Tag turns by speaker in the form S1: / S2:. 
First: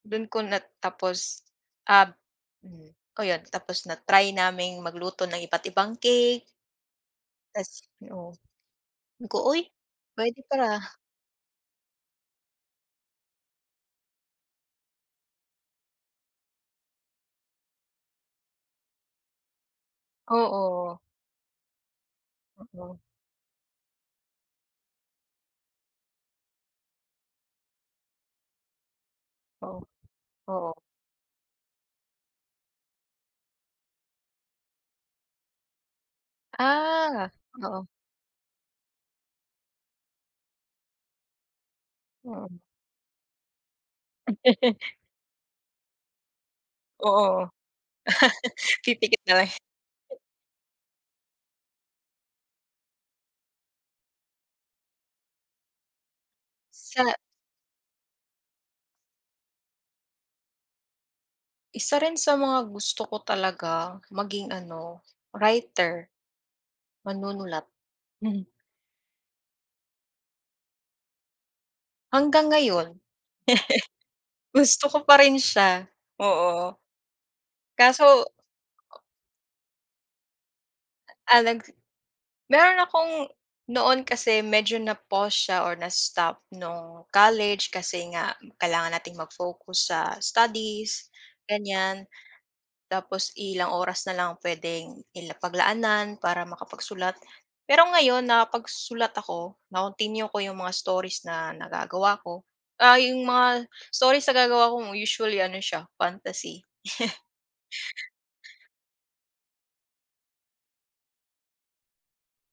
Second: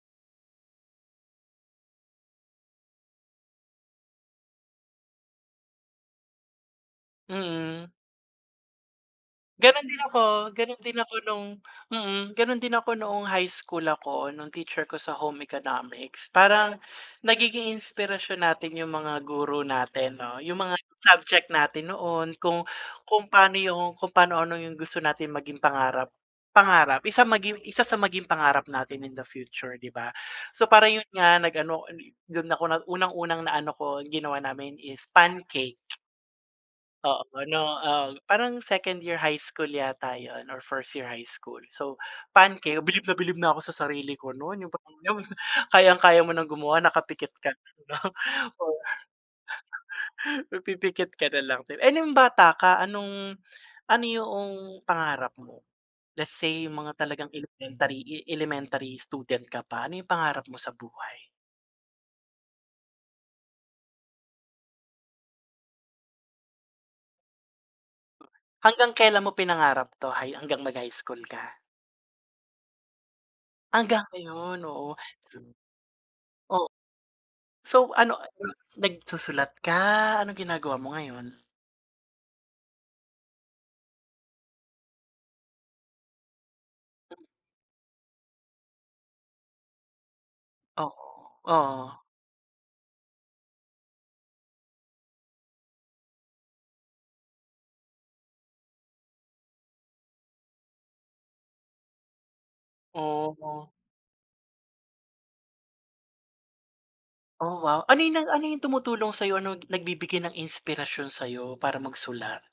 S1: Do'n ko na tapos, ah, oh, 'yon tapos na-try naming magluto ng iba't ibang cake. Tas,
S2: Mm.
S1: oh, sabi ko, "Uy
S2: Gano'n din ako,
S1: puwede pala."
S2: gano'n din ako nung, mm, gano'n din ako noong high school ako nung teacher ko sa home economics. Parang nagiging inspirasyon natin yung mga guro natin 'no, yung mga
S1: Oo.
S2: subject natin noon kung
S1: Oo.
S2: kung paano yung kung paano ano, yung gusto natin maging pangarap pangarap maging isa sa maging pangarap natin in the future,
S1: Oo,
S2: 'di ba? So,
S1: oo.
S2: parang 'yon nga nag ano dun ako na unang unang na ano ko ginawa namin is pancake. Oo,
S1: Ah,
S2: ano,
S1: oo.
S2: ah, parang second year high school yata 'yon or first year high school. So,
S1: Oo.
S2: pancake bilib na bilib na ako sa sarili ko no'n yung kayang-kaya mo ng gumawa nakapikit
S1: Oo.
S2: ka na, oh.
S1: Pipikit na lang.
S2: Pipikit ka na lang din, eh, nung bata ka anong, ano yoong pangarap mo? Let's say yung mga
S1: Sa
S2: talagang elementary elementary student ka pa ano yung pangarap mo sa buhay?
S1: Isa rin sa mga gusto ko talaga maging ano writer, manunulat.
S2: Hanggang kailan mo pinangarap 'to, hanggang mag-high school ka?
S1: Hanggang ngayon.
S2: Hanggang ngayon,
S1: Gusto
S2: oo.
S1: ko pa rin siya,
S2: O
S1: oo
S2: so,
S1: kaso
S2: ano
S1: o
S2: nagsusulat ka anong ginagawa mo ngayon?
S1: Ah, nag meron akong noon kasi medyo na pause siya or na stop nung college kasi nga kailangan nating mag-focus sa
S2: Oo,
S1: studies,
S2: oh.
S1: gan'yan, tapos ilang oras na lang puwedeng i la paglaanan para makapagsulat. Pero ngayon nakapagsulat ako na-continue ko yung mga stories na nagagawa ko, ah, yung mga
S2: Oh.
S1: stories nag gagawa ko usually ano siya fantasy.
S2: Oh, wow ano yung ano yung tumutulong sa'yo ano, nagbibigay ng inspirasyon sa iyo para magsulat?